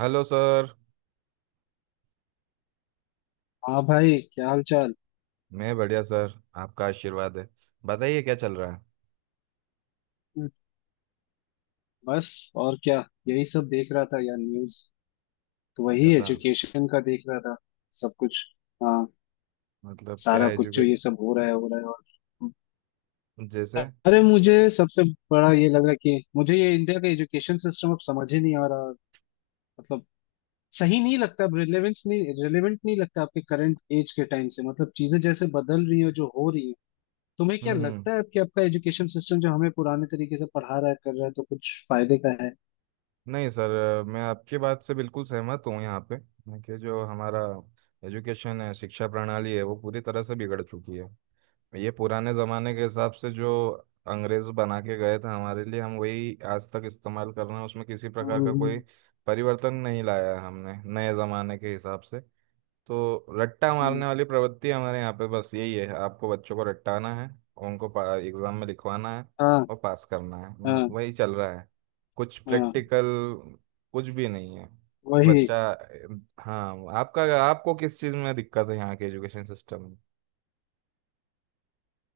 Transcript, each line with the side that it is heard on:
right: Hello sir.
left: हाँ भाई, क्या हाल चाल।
right: मैं बढ़िया सर, आपका आशीर्वाद है। बताइए क्या चल रहा है?
left: बस और क्या, यही सब देख रहा था यार, न्यूज। तो वही
right: ऐसा?
left: एजुकेशन का देख रहा था। सब कुछ। हाँ।
right: मतलब क्या
left: सारा कुछ जो
right: एजुके
left: ये सब हो रहा है हो रहा है, और
right: जैसे?
left: अरे, मुझे सबसे बड़ा ये लग रहा है कि मुझे ये इंडिया का एजुकेशन सिस्टम अब समझ ही नहीं आ रहा। मतलब सही नहीं लगता अब, रिलेवेंस नहीं रिलेवेंट नहीं लगता आपके करंट एज के टाइम से। मतलब चीजें जैसे बदल रही है, जो हो रही है। तुम्हें क्या
right: हम्म। हम्म।
left: लगता है कि आपका एजुकेशन सिस्टम जो हमें पुराने तरीके से पढ़ा रहा है कर रहा है, तो कुछ फायदे का
right: नहीं सर, मैं आपकी बात से बिल्कुल सहमत हूँ यहाँ पे कि जो हमारा एजुकेशन है, शिक्षा प्रणाली है, वो पूरी तरह से बिगड़ चुकी है। ये पुराने ज़माने के हिसाब से जो अंग्रेज बना के गए थे हमारे लिए, हम वही आज तक इस्तेमाल कर रहे हैं, उसमें किसी प्रकार
left: है।
right: का कोई परिवर्तन नहीं लाया है हमने नए ज़माने के हिसाब से। तो रट्टा
left: हम्म,
right: मारने वाली प्रवृत्ति हमारे यहाँ पे बस यही है, आपको बच्चों को रट्टाना है, उनको एग्जाम में लिखवाना है
left: हाँ
right: और पास करना है,
left: हाँ
right: वही चल रहा है। कुछ
left: हाँ।
right: प्रैक्टिकल, कुछ भी नहीं है कि
left: वही।
right: बच्चा... हाँ, आपका आपको किस चीज़ में दिक्कत है यहाँ के एजुकेशन सिस्टम में?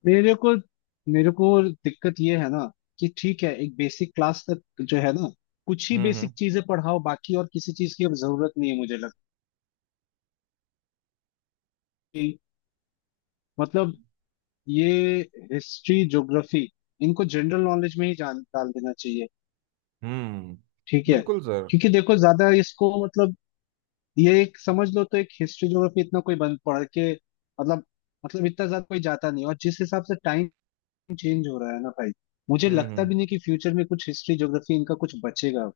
left: मेरे को मेरे को दिक्कत ये है ना, कि ठीक है, एक बेसिक क्लास तक जो है ना, कुछ ही
right: हम्म।
left: बेसिक
right: हम्म।
left: चीजें पढ़ाओ, बाकी और किसी चीज की अब जरूरत नहीं है मुझे लगता है कि मतलब ये हिस्ट्री ज्योग्राफी इनको जनरल नॉलेज में ही जान डाल देना चाहिए।
right: हम्म।
left: ठीक है।
right: बिल्कुल सर।
left: क्योंकि देखो ज्यादा इसको मतलब, ये एक समझ लो तो एक हिस्ट्री ज्योग्राफी इतना कोई बंद पढ़ के मतलब, मतलब इतना ज्यादा कोई जाता नहीं, और जिस हिसाब से टाइम चेंज हो रहा है ना भाई, मुझे
right: हम्म।
left: लगता
right: हम्म।
left: भी नहीं कि फ्यूचर में कुछ हिस्ट्री ज्योग्राफी इनका कुछ बचेगा।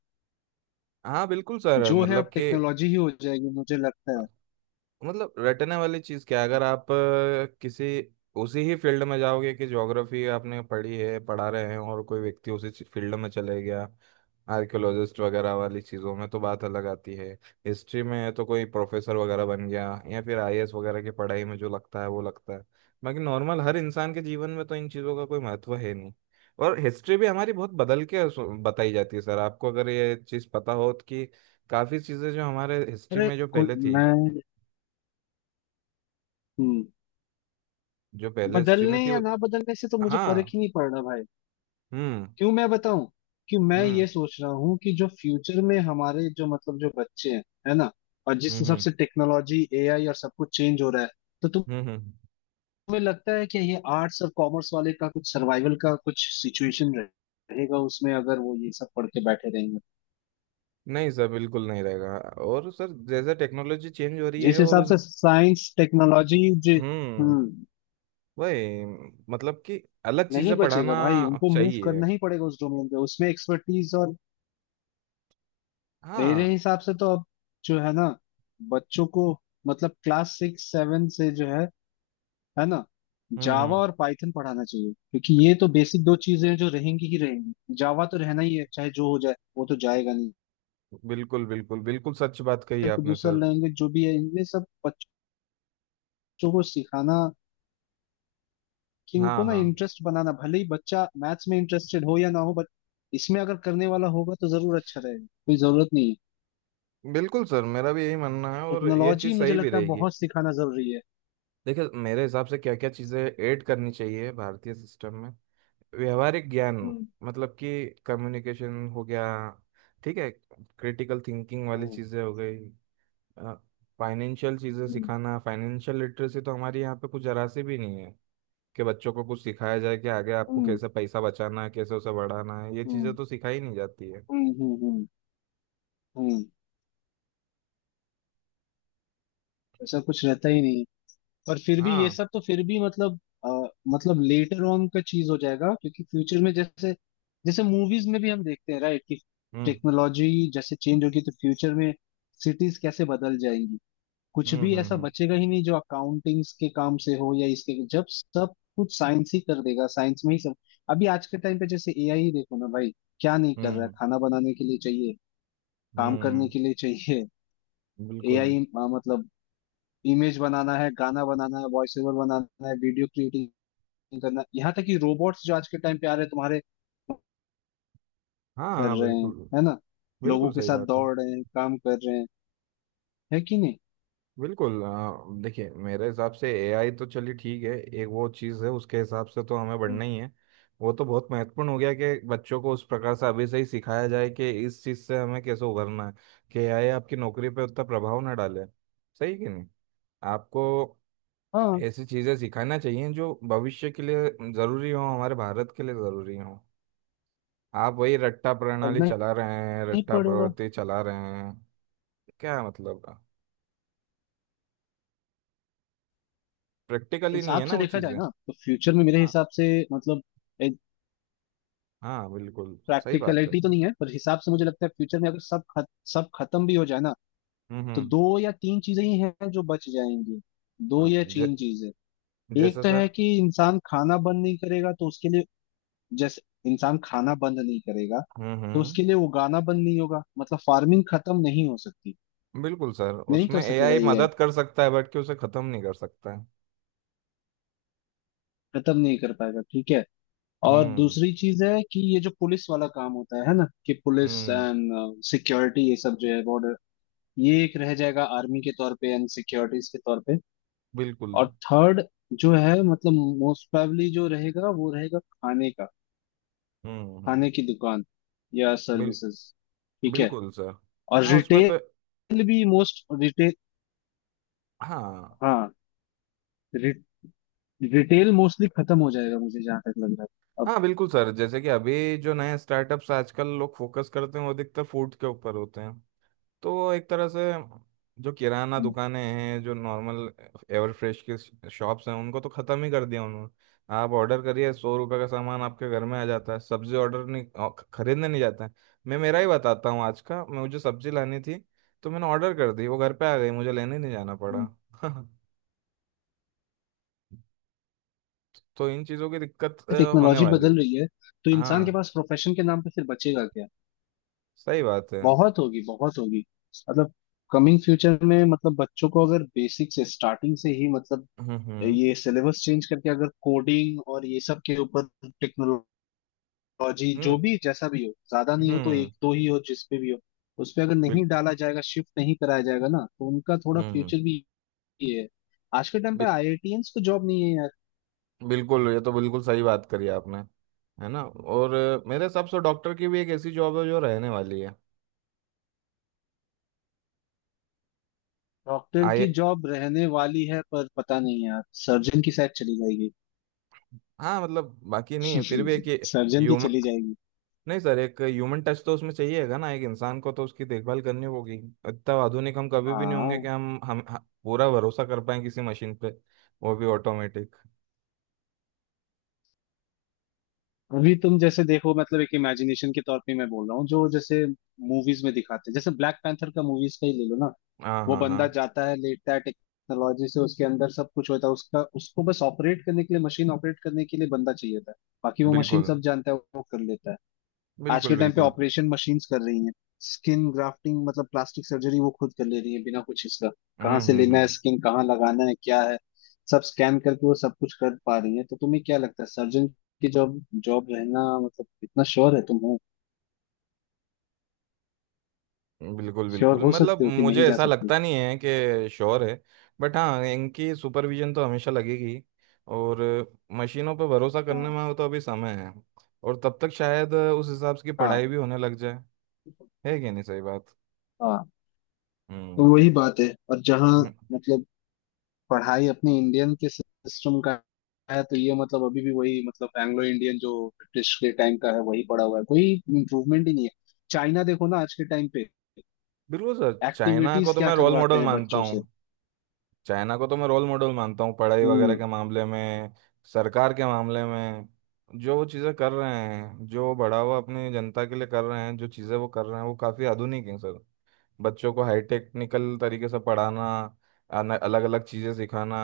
right: हाँ, बिल्कुल सर।
left: जो है,
right: मतलब
left: अब
right: कि
left: टेक्नोलॉजी ही हो जाएगी मुझे लगता है।
right: मतलब रटने वाली चीज क्या है? अगर आप किसी उसी ही फील्ड में जाओगे कि ज्योग्राफी आपने पढ़ी है, पढ़ा रहे हैं, और कोई व्यक्ति उसी फील्ड में चले गया, आर्कियोलॉजिस्ट वगैरह वाली चीज़ों में तो बात अलग आती है। हिस्ट्री में है तो कोई प्रोफेसर वगैरह बन गया, या फिर आईएएस वगैरह की पढ़ाई में, जो लगता है वो लगता है। बाकी नॉर्मल हर इंसान के जीवन में तो इन चीज़ों का कोई महत्व है नहीं। और हिस्ट्री भी हमारी बहुत बदल के बताई जाती है सर, आपको अगर ये चीज़ पता हो तो कि काफ़ी चीज़ें जो हमारे हिस्ट्री
left: अरे
right: में
left: मैं हम्म,
right: जो पहले स्ट्रीम
left: बदलने
right: में थी
left: या
right: वो...
left: ना बदलने से तो मुझे फर्क
right: हाँ।
left: ही नहीं पड़ रहा भाई।
right: हम्म।
left: क्यों मैं बताऊं कि मैं
right: हम्म।
left: ये सोच रहा हूँ कि जो फ्यूचर में हमारे जो मतलब जो बच्चे हैं है ना, और जिस
right: हम्म। हम्म।
left: हिसाब से टेक्नोलॉजी एआई और सब कुछ चेंज हो रहा है, तो तुम्हें
right: हम्म। हम्म। हम्म।
left: लगता है कि ये आर्ट्स और कॉमर्स वाले का कुछ सर्वाइवल का कुछ सिचुएशन रहेगा उसमें, अगर वो ये सब पढ़ के बैठे रहेंगे।
right: नहीं सर, बिल्कुल नहीं रहेगा। और सर जैसे टेक्नोलॉजी चेंज हो रही
left: जिस
right: है और
left: हिसाब
right: उस...
left: से साइंस टेक्नोलॉजी जि
right: हम्म।
left: हम्म
right: वही, मतलब कि, अलग
left: नहीं
right: चीजें पढ़ाना
left: बचेगा भाई, उनको मूव
right: चाहिए।
left: करना ही पड़ेगा उस डोमेन पे, उसमें एक्सपर्टीज और। मेरे
right: हाँ।
left: हिसाब से तो अब जो है ना, बच्चों को मतलब क्लास 6-7 से जो है ना,
right: हम्म।
left: जावा
right: हम्म।
left: और पाइथन पढ़ाना चाहिए, क्योंकि ये तो बेसिक दो चीजें हैं जो रहेंगी ही रहेंगी। जावा तो रहना ही है, चाहे जो हो जाए वो तो जाएगा नहीं।
right: बिल्कुल, बिल्कुल, बिल्कुल सच बात कही
left: फिर तो
right: आपने
left: दूसरा
right: सर।
left: लैंग्वेज जो भी है इनमें सब बच्चों को सिखाना, कि
right: हाँ,
left: इनको ना
right: हाँ,
left: इंटरेस्ट बनाना, भले ही बच्चा मैथ्स में इंटरेस्टेड हो या ना हो, बट इसमें अगर करने वाला होगा तो जरूर अच्छा रहेगा, कोई जरूरत नहीं है।
right: बिल्कुल सर, मेरा भी यही मानना है, और ये
left: टेक्नोलॉजी
right: चीज़
left: मुझे
right: सही भी
left: लगता है
right: रहेगी।
left: बहुत सिखाना जरूरी है।
right: देखिए, मेरे हिसाब से क्या क्या चीज़ें ऐड करनी चाहिए भारतीय सिस्टम में। व्यवहारिक ज्ञान,
left: हम्म।
right: मतलब कि कम्युनिकेशन हो गया, ठीक है, क्रिटिकल थिंकिंग वाली
left: हम्म।
right: चीज़ें हो गई। फाइनेंशियल चीज़ें
left: हम्म।
right: सिखाना, फाइनेंशियल लिटरेसी तो हमारे यहाँ पे कुछ जरा सी भी नहीं है कि बच्चों को कुछ सिखाया जाए कि आगे आपको
left: हम्म।
right: कैसे पैसा बचाना है, कैसे उसे बढ़ाना है। ये चीज़ें
left: हम्म।
right: तो सिखाई नहीं जाती है।
left: हम्म। हम्म। हम्म। हम्म, ऐसा कुछ रहता ही नहीं है। पर फिर भी ये
right: हाँ।
left: सब तो फिर भी मतलब अ, मतलब लेटर ऑन का चीज हो जाएगा, क्योंकि फ्यूचर में जैसे जैसे मूवीज में भी हम देखते हैं राइट, कि
right: हम्म।
left: टेक्नोलॉजी जैसे चेंज होगी तो फ्यूचर में सिटीज कैसे बदल जाएंगी। कुछ
right: हम्म।
left: भी
right: हम्म।
left: ऐसा
right: हम्म।
left: बचेगा ही नहीं जो अकाउंटिंग्स के काम से हो या इसके, जब सब कुछ साइंस ही कर देगा, साइंस में ही सब। अभी आज के टाइम पे जैसे एआई ही देखो ना भाई, क्या नहीं कर रहा है।
right: हम्म।
left: खाना बनाने के लिए चाहिए, काम करने
right: हम्म।
left: के लिए चाहिए।
right: बिल्कुल।
left: एआई मतलब, इमेज बनाना है, गाना बनाना है, वॉइस ओवर बनाना है, वीडियो क्रिएटिंग करना है, यहाँ तक कि रोबोट्स जो आज के टाइम पे आ रहे हैं तुम्हारे,
right: हाँ,
left: कर
right: हाँ,
left: रहे हैं,
right: बिल्कुल,
left: है ना, लोगों
right: बिल्कुल
left: के
right: सही
left: साथ
right: बात है।
left: दौड़ रहे हैं, काम कर रहे हैं, है कि नहीं।
right: बिल्कुल। देखिए मेरे हिसाब से एआई तो चलिए ठीक है, एक वो चीज़ है। उसके हिसाब से तो हमें
left: हम्म।
right: बढ़ना ही है। वो तो बहुत महत्वपूर्ण हो गया कि बच्चों को उस प्रकार से अभी से ही सिखाया जाए कि इस चीज़ से हमें कैसे उभरना है, कि एआई आपकी नौकरी पे उतना प्रभाव ना डाले। सही कि नहीं? आपको
left: हाँ,
right: ऐसी चीज़ें सिखाना चाहिए जो भविष्य के लिए ज़रूरी हो, हमारे भारत के लिए ज़रूरी हो। आप वही रट्टा प्रणाली
left: करना
right: चला रहे हैं,
left: ही
right: रट्टा
left: पड़ेगा।
right: प्रवृत्ति चला रहे हैं, क्या मतलब? प्रैक्टिकली नहीं
left: हिसाब
right: है ना
left: से
right: वो
left: देखा जाए
right: चीज़ें।
left: ना, तो फ्यूचर में मेरे
right: हाँ।
left: हिसाब से मतलब,
right: हाँ, बिल्कुल। सही बात है।
left: प्रैक्टिकलिटी तो नहीं है पर हिसाब से मुझे लगता है फ्यूचर में अगर सब सब खत्म भी हो जाए ना,
right: हम्म।
left: तो
right: हम्म।
left: दो या तीन चीजें ही हैं जो बच जाएंगी। दो
right: हाँ,
left: या तीन चीजें। एक
right: जैसे
left: तो है
right: सर।
left: कि इंसान खाना बंद नहीं करेगा तो उसके लिए, जैसे, इंसान खाना बंद नहीं करेगा
right: हम्म।
left: तो
right: हम्म।
left: उसके लिए उगाना बंद नहीं होगा, मतलब फार्मिंग खत्म नहीं हो सकती।
right: बिल्कुल सर,
left: नहीं कर
right: उसमें
left: सकेगा
right: एआई
left: एआई,
right: मदद कर सकता है बट कि उसे खत्म नहीं कर सकता है।
left: खत्म नहीं कर पाएगा, ठीक है। और
right: हम्म।
left: दूसरी चीज है कि ये जो पुलिस वाला काम होता है ना, कि पुलिस
right: हम्म।
left: एंड सिक्योरिटी, ये सब जो है बॉर्डर, ये एक रह जाएगा आर्मी के तौर पे एंड सिक्योरिटीज के तौर पे।
right: बिल्कुल।
left: और थर्ड जो है मतलब, मोस्ट प्रोबेबली जो रहेगा वो रहेगा खाने का,
right: हम्म। हम्म।
left: खाने की दुकान या
right: बिल
left: सर्विसेज, ठीक है।
right: बिल्कुल सर।
left: और
right: हाँ उसमें तो...
left: रिटेल भी, मोस्ट रिटेल।
right: हाँ,
left: हाँ, रिटेल मोस्टली खत्म हो जाएगा मुझे जहां तक लग रहा है अब।
right: हाँ, बिल्कुल सर, जैसे कि अभी जो नए स्टार्टअप्स आजकल लोग फोकस करते हैं वो अधिकतर फूड के ऊपर होते हैं। तो एक तरह से, जो किराना
left: हम्म,
right: दुकानें हैं, जो नॉर्मल एवर फ्रेश के शॉप्स हैं, उनको तो ख़त्म ही कर दिया उन्होंने। आप ऑर्डर करिए, 100 रुपये का सामान आपके घर में आ जाता है। सब्जी ऑर्डर नहीं, खरीदने नहीं जाता है। मैं मेरा ही बताता हूँ आज का, मुझे सब्जी लानी थी। तो मैंने ऑर्डर कर दी, वो घर पे आ गई, मुझे लेने नहीं जाना
left: हम्म।
right: पड़ा। तो इन चीज़ों की दिक्कत होने
left: टेक्नोलॉजी
right: वाली है।
left: बदल रही है, तो इंसान के
right: हाँ,
left: पास प्रोफेशन के नाम पे फिर बचेगा क्या।
right: सही बात है।
left: बहुत होगी बहुत होगी, मतलब कमिंग फ्यूचर में, मतलब बच्चों को अगर बेसिक से स्टार्टिंग से ही मतलब
right: हम्म। हम्म।
left: ये सिलेबस चेंज करके अगर कोडिंग और ये सब के ऊपर टेक्नोलॉजी जो
right: हम्म।
left: भी जैसा भी हो, ज्यादा नहीं हो तो
right: हम्म।
left: एक दो ही हो, जिस पे भी हो उस पे अगर नहीं
right: बिल-
left: डाला जाएगा, शिफ्ट नहीं कराया जाएगा ना, तो उनका थोड़ा
right: हम्म,
left: फ्यूचर भी ये है। आज के टाइम पे
right: बिल-
left: आईआईटियंस को जॉब नहीं है यार।
right: बिल्कुल, ये तो बिल्कुल सही बात करी आपने। है ना? और मेरे हिसाब से डॉक्टर की भी एक ऐसी जॉब है जो रहने वाली है।
left: डॉक्टर
right: आए।
left: की जॉब रहने वाली है पर पता नहीं यार, सर्जन की शायद चली जाएगी।
right: हाँ मतलब बाकी नहीं है, फिर भी एक ये
left: सर्जन की
right: ह्यूमन
left: चली जाएगी।
right: नहीं सर, एक ह्यूमन टच तो उसमें चाहिएगा ना, एक इंसान को तो उसकी देखभाल करनी होगी। इतना आधुनिक हम कभी भी नहीं होंगे कि
left: हाँ,
right: हम पूरा भरोसा कर पाए किसी मशीन पे, वो भी ऑटोमेटिक।
left: अभी तुम जैसे देखो मतलब, एक इमेजिनेशन के तौर पे मैं बोल रहा हूँ जो जैसे मूवीज में दिखाते हैं, जैसे ब्लैक पैंथर का मूवीज का ही ले लो ना।
right: हाँ,
left: वो
right: हाँ,
left: बंदा
right: हाँ।
left: जाता है, लेटता है, टेक्नोलॉजी से उसके अंदर सब कुछ होता है उसका, उसको बस ऑपरेट करने के लिए, मशीन ऑपरेट करने के लिए बंदा चाहिए था। बाकी वो मशीन
right: बिल्कुल,
left: सब जानता है, वो कर लेता है। आज के
right: बिल्कुल,
left: टाइम पे
right: बिल्कुल।
left: ऑपरेशन मशीन्स कर रही हैं, स्किन ग्राफ्टिंग मतलब प्लास्टिक सर्जरी वो खुद कर ले रही है बिना कुछ इसका, कहाँ
right: हम्म।
left: से
right: हम्म।
left: लेना है
right: हम्म।
left: स्किन, कहाँ लगाना है, क्या है, सब स्कैन करके वो सब कुछ कर पा रही है। तो तुम्हें क्या लगता है सर्जन की जॉब जॉब रहना, मतलब इतना श्योर है तुम हो?
right: बिल्कुल,
left: श्योर
right: बिल्कुल,
left: हो
right: मतलब
left: सकते हो कि
right: मुझे
left: नहीं जा
right: ऐसा
left: सकती?
right: लगता नहीं है कि श्योर है। बट हाँ, इनकी सुपरविजन तो हमेशा लगेगी। और मशीनों पर भरोसा
left: हाँ
right: करने में तो अभी समय है। और तब तक शायद उस हिसाब से की
left: हाँ
right: पढ़ाई भी होने लग जाए। है कि नहीं सही बात?
left: हाँ। तो
right: हम्म।
left: वही बात है, और जहाँ
right: हम्म,
left: मतलब पढ़ाई अपनी इंडियन के सिस्टम का है, तो ये मतलब अभी भी वही मतलब एंग्लो इंडियन जो ब्रिटिश के टाइम का है वही पड़ा हुआ है, कोई इम्प्रूवमेंट ही नहीं है। चाइना देखो ना आज के टाइम पे,
right: बिल्कुल सर। चाइना को
left: एक्टिविटीज
right: तो
left: क्या
right: मैं रोल
left: करवाते
right: मॉडल
left: हैं
right: मानता
left: बच्चों
right: हूँ।
left: से।
right: चाइना को तो मैं रोल मॉडल मानता हूँ पढ़ाई वगैरह
left: हम्म।
right: के मामले में, सरकार के मामले में। जो वो चीज़ें कर रहे हैं, जो बढ़ावा अपनी जनता के लिए कर रहे हैं, जो चीज़ें वो कर रहे हैं, वो काफ़ी आधुनिक हैं सर। बच्चों को हाई टेक्निकल तरीके से पढ़ाना, अलग अलग चीज़ें सिखाना।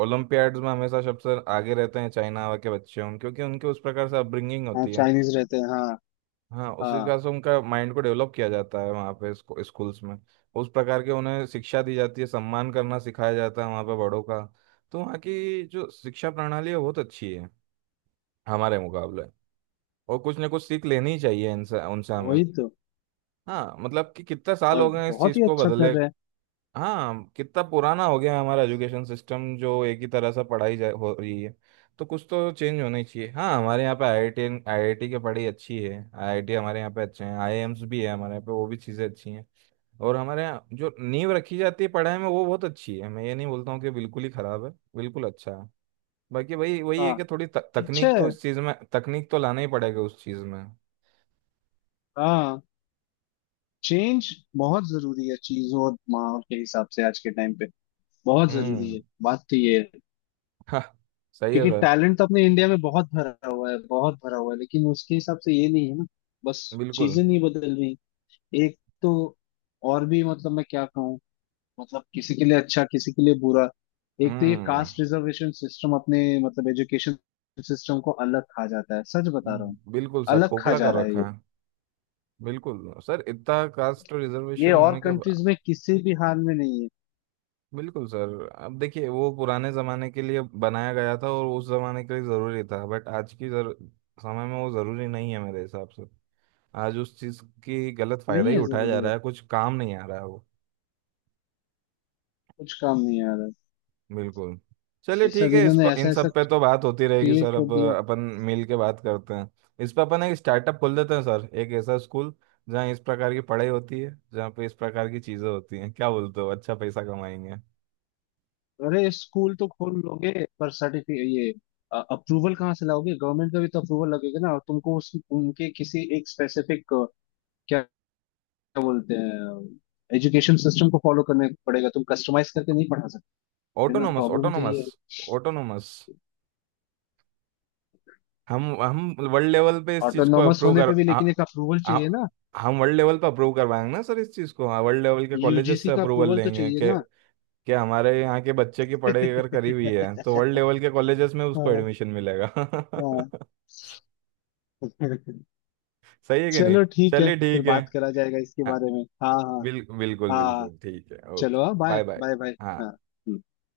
right: ओलंपियाड्स में हमेशा सबसे आगे रहते हैं चाइना के बच्चे, उन क्योंकि उनके उस प्रकार से अपब्रिंगिंग
left: हाँ,
right: होती है।
left: चाइनीज रहते हैं, हाँ।
right: हाँ, उस
left: हाँ,
right: हिसाब से उनका माइंड को डेवलप किया जाता है वहाँ पे, स्कूल्स में। उस प्रकार के उन्हें शिक्षा दी जाती है, सम्मान करना सिखाया जाता है वहाँ पे बड़ों का। तो वहाँ की जो शिक्षा प्रणाली है बहुत अच्छी है, हमारे मुकाबले। और कुछ ना कुछ सीख लेनी ही चाहिए इनसे, उनसे हमें।
left: वही तो।
right: हाँ, मतलब कि कितने साल
left: और
right: हो गए हैं इस
left: बहुत
right: चीज़
left: ही
right: को
left: अच्छा
right: बदले।
left: कर रहे हैं।
right: हाँ, कितना पुराना हो गया है हमारा एजुकेशन सिस्टम जो एक ही तरह से पढ़ाई जा हो रही है। तो कुछ तो चेंज होना ही चाहिए। हाँ, हमारे यहाँ पे आईआईटी आईआईटी की पढ़ाई अच्छी है, आईआईटी हमारे यहाँ पे अच्छे हैं, आईआईएम्स भी है हमारे यहाँ पे, वो भी चीज़ें अच्छी हैं। और हमारे यहाँ जो नींव रखी जाती है पढ़ाई में वो बहुत अच्छी है। मैं ये नहीं बोलता हूँ कि बिल्कुल ही खराब है, बिल्कुल अच्छा है। बाकी वही वही है
left: हाँ,
right: कि थोड़ी
left: अच्छा
right: तकनीक
left: है,
right: तो इस चीज़ में, तकनीक तो लाना ही पड़ेगा उस चीज़ में।
left: हाँ। चेंज बहुत जरूरी है चीजों और माहौल के हिसाब से आज के टाइम पे, बहुत जरूरी है,
right: हम्म।
left: बात तो ये है।
right: हाँ, सही है
left: क्योंकि
right: सर।
left: टैलेंट तो अपने इंडिया में बहुत भरा हुआ है बहुत भरा हुआ है, लेकिन उसके हिसाब से ये नहीं है ना। बस
right: बिल्कुल।
left: चीजें नहीं बदल रही। एक तो, और भी मतलब मैं क्या कहूँ, मतलब किसी के लिए अच्छा, किसी के लिए बुरा। एक तो ये
right: हम्म।
left: कास्ट रिजर्वेशन सिस्टम अपने मतलब एजुकेशन सिस्टम को अलग खा जाता है, सच बता रहा हूँ।
right: बिल्कुल सर,
left: अलग खा
right: खोखला
left: जा
right: कर
left: रहा है ये
right: रखा है। बिल्कुल सर, इतना कास्ट
left: ये
right: रिजर्वेशन
left: और
right: होने के।
left: कंट्रीज में किसी भी हाल में नहीं है।
right: बिल्कुल सर, अब देखिए वो पुराने ज़माने के लिए बनाया गया था और उस ज़माने के लिए ज़रूरी था, बट आज की समय में वो ज़रूरी नहीं है मेरे हिसाब से। आज उस चीज़ की गलत फ़ायदा
left: नहीं
right: ही
left: है
right: उठाया जा
left: जरूरी है,
right: रहा है, कुछ काम नहीं आ रहा है वो।
left: कुछ काम नहीं आ रहा है।
right: बिल्कुल। चलिए
left: ये
right: ठीक
left: सब
right: है, इस
left: इन्होंने
right: पर इन
left: ऐसा ऐसा
right: सब पे तो बात होती रहेगी
left: क्रिएट
right: सर,
left: कर
right: अब
left: दिया।
right: अपन मिल के बात करते हैं। इस पर अपन एक स्टार्टअप खोल देते हैं सर, एक ऐसा स्कूल जहाँ इस प्रकार की पढ़ाई होती है, जहाँ पे इस प्रकार की चीज़ें होती हैं। क्या बोलते हो? अच्छा पैसा कमाएंगे।
left: अरे स्कूल तो खोल लोगे पर सर्टिफिकेट, ये अप्रूवल कहाँ से लाओगे, गवर्नमेंट का भी तो अप्रूवल लगेगा ना, और तुमको उस उनके किसी एक स्पेसिफिक, क्या क्या बोलते हैं, एजुकेशन सिस्टम को फॉलो करने पड़ेगा, तुम कस्टमाइज करके नहीं पढ़ा सकते ना।
right: ऑटोनोमस,
left: प्रॉब्लम तो ये
right: ऑटोनोमस,
left: है।
right: ऑटोनोमस। हम वर्ल्ड लेवल पे इस चीज को
left: ऑटोनॉमस
right: अप्रूव
left: होने
right: कर
left: पे भी
right: आ,
left: लेकिन एक अप्रूवल
right: आ,
left: चाहिए ना,
right: हम वर्ल्ड लेवल पे अप्रूव करवाएंगे ना सर इस चीज को। हाँ, वर्ल्ड लेवल के कॉलेजेस
left: यूजीसी
right: से
left: का
right: अप्रूवल
left: अप्रूवल तो
right: लेंगे
left: चाहिए
right: कि
left: ना।
right: कि हमारे यहाँ के बच्चे की पढ़ाई अगर करी हुई है तो वर्ल्ड लेवल के कॉलेजेस में उसको
left: हाँ
right: एडमिशन मिलेगा।
left: हाँ।
right: सही है कि नहीं?
left: चलो ठीक है,
right: चलिए
left: फिर
right: ठीक है।
left: बात करा जाएगा इसके
right: हाँ,
left: बारे में, हाँ हाँ।
right: बिल्कुल,
left: हाँ
right: बिल्कुल ठीक है, ओके।
left: चलो, हाँ bye
right: bye, bye.
left: Bye bye. हाँ।
right: हाँ।
left: हम्म।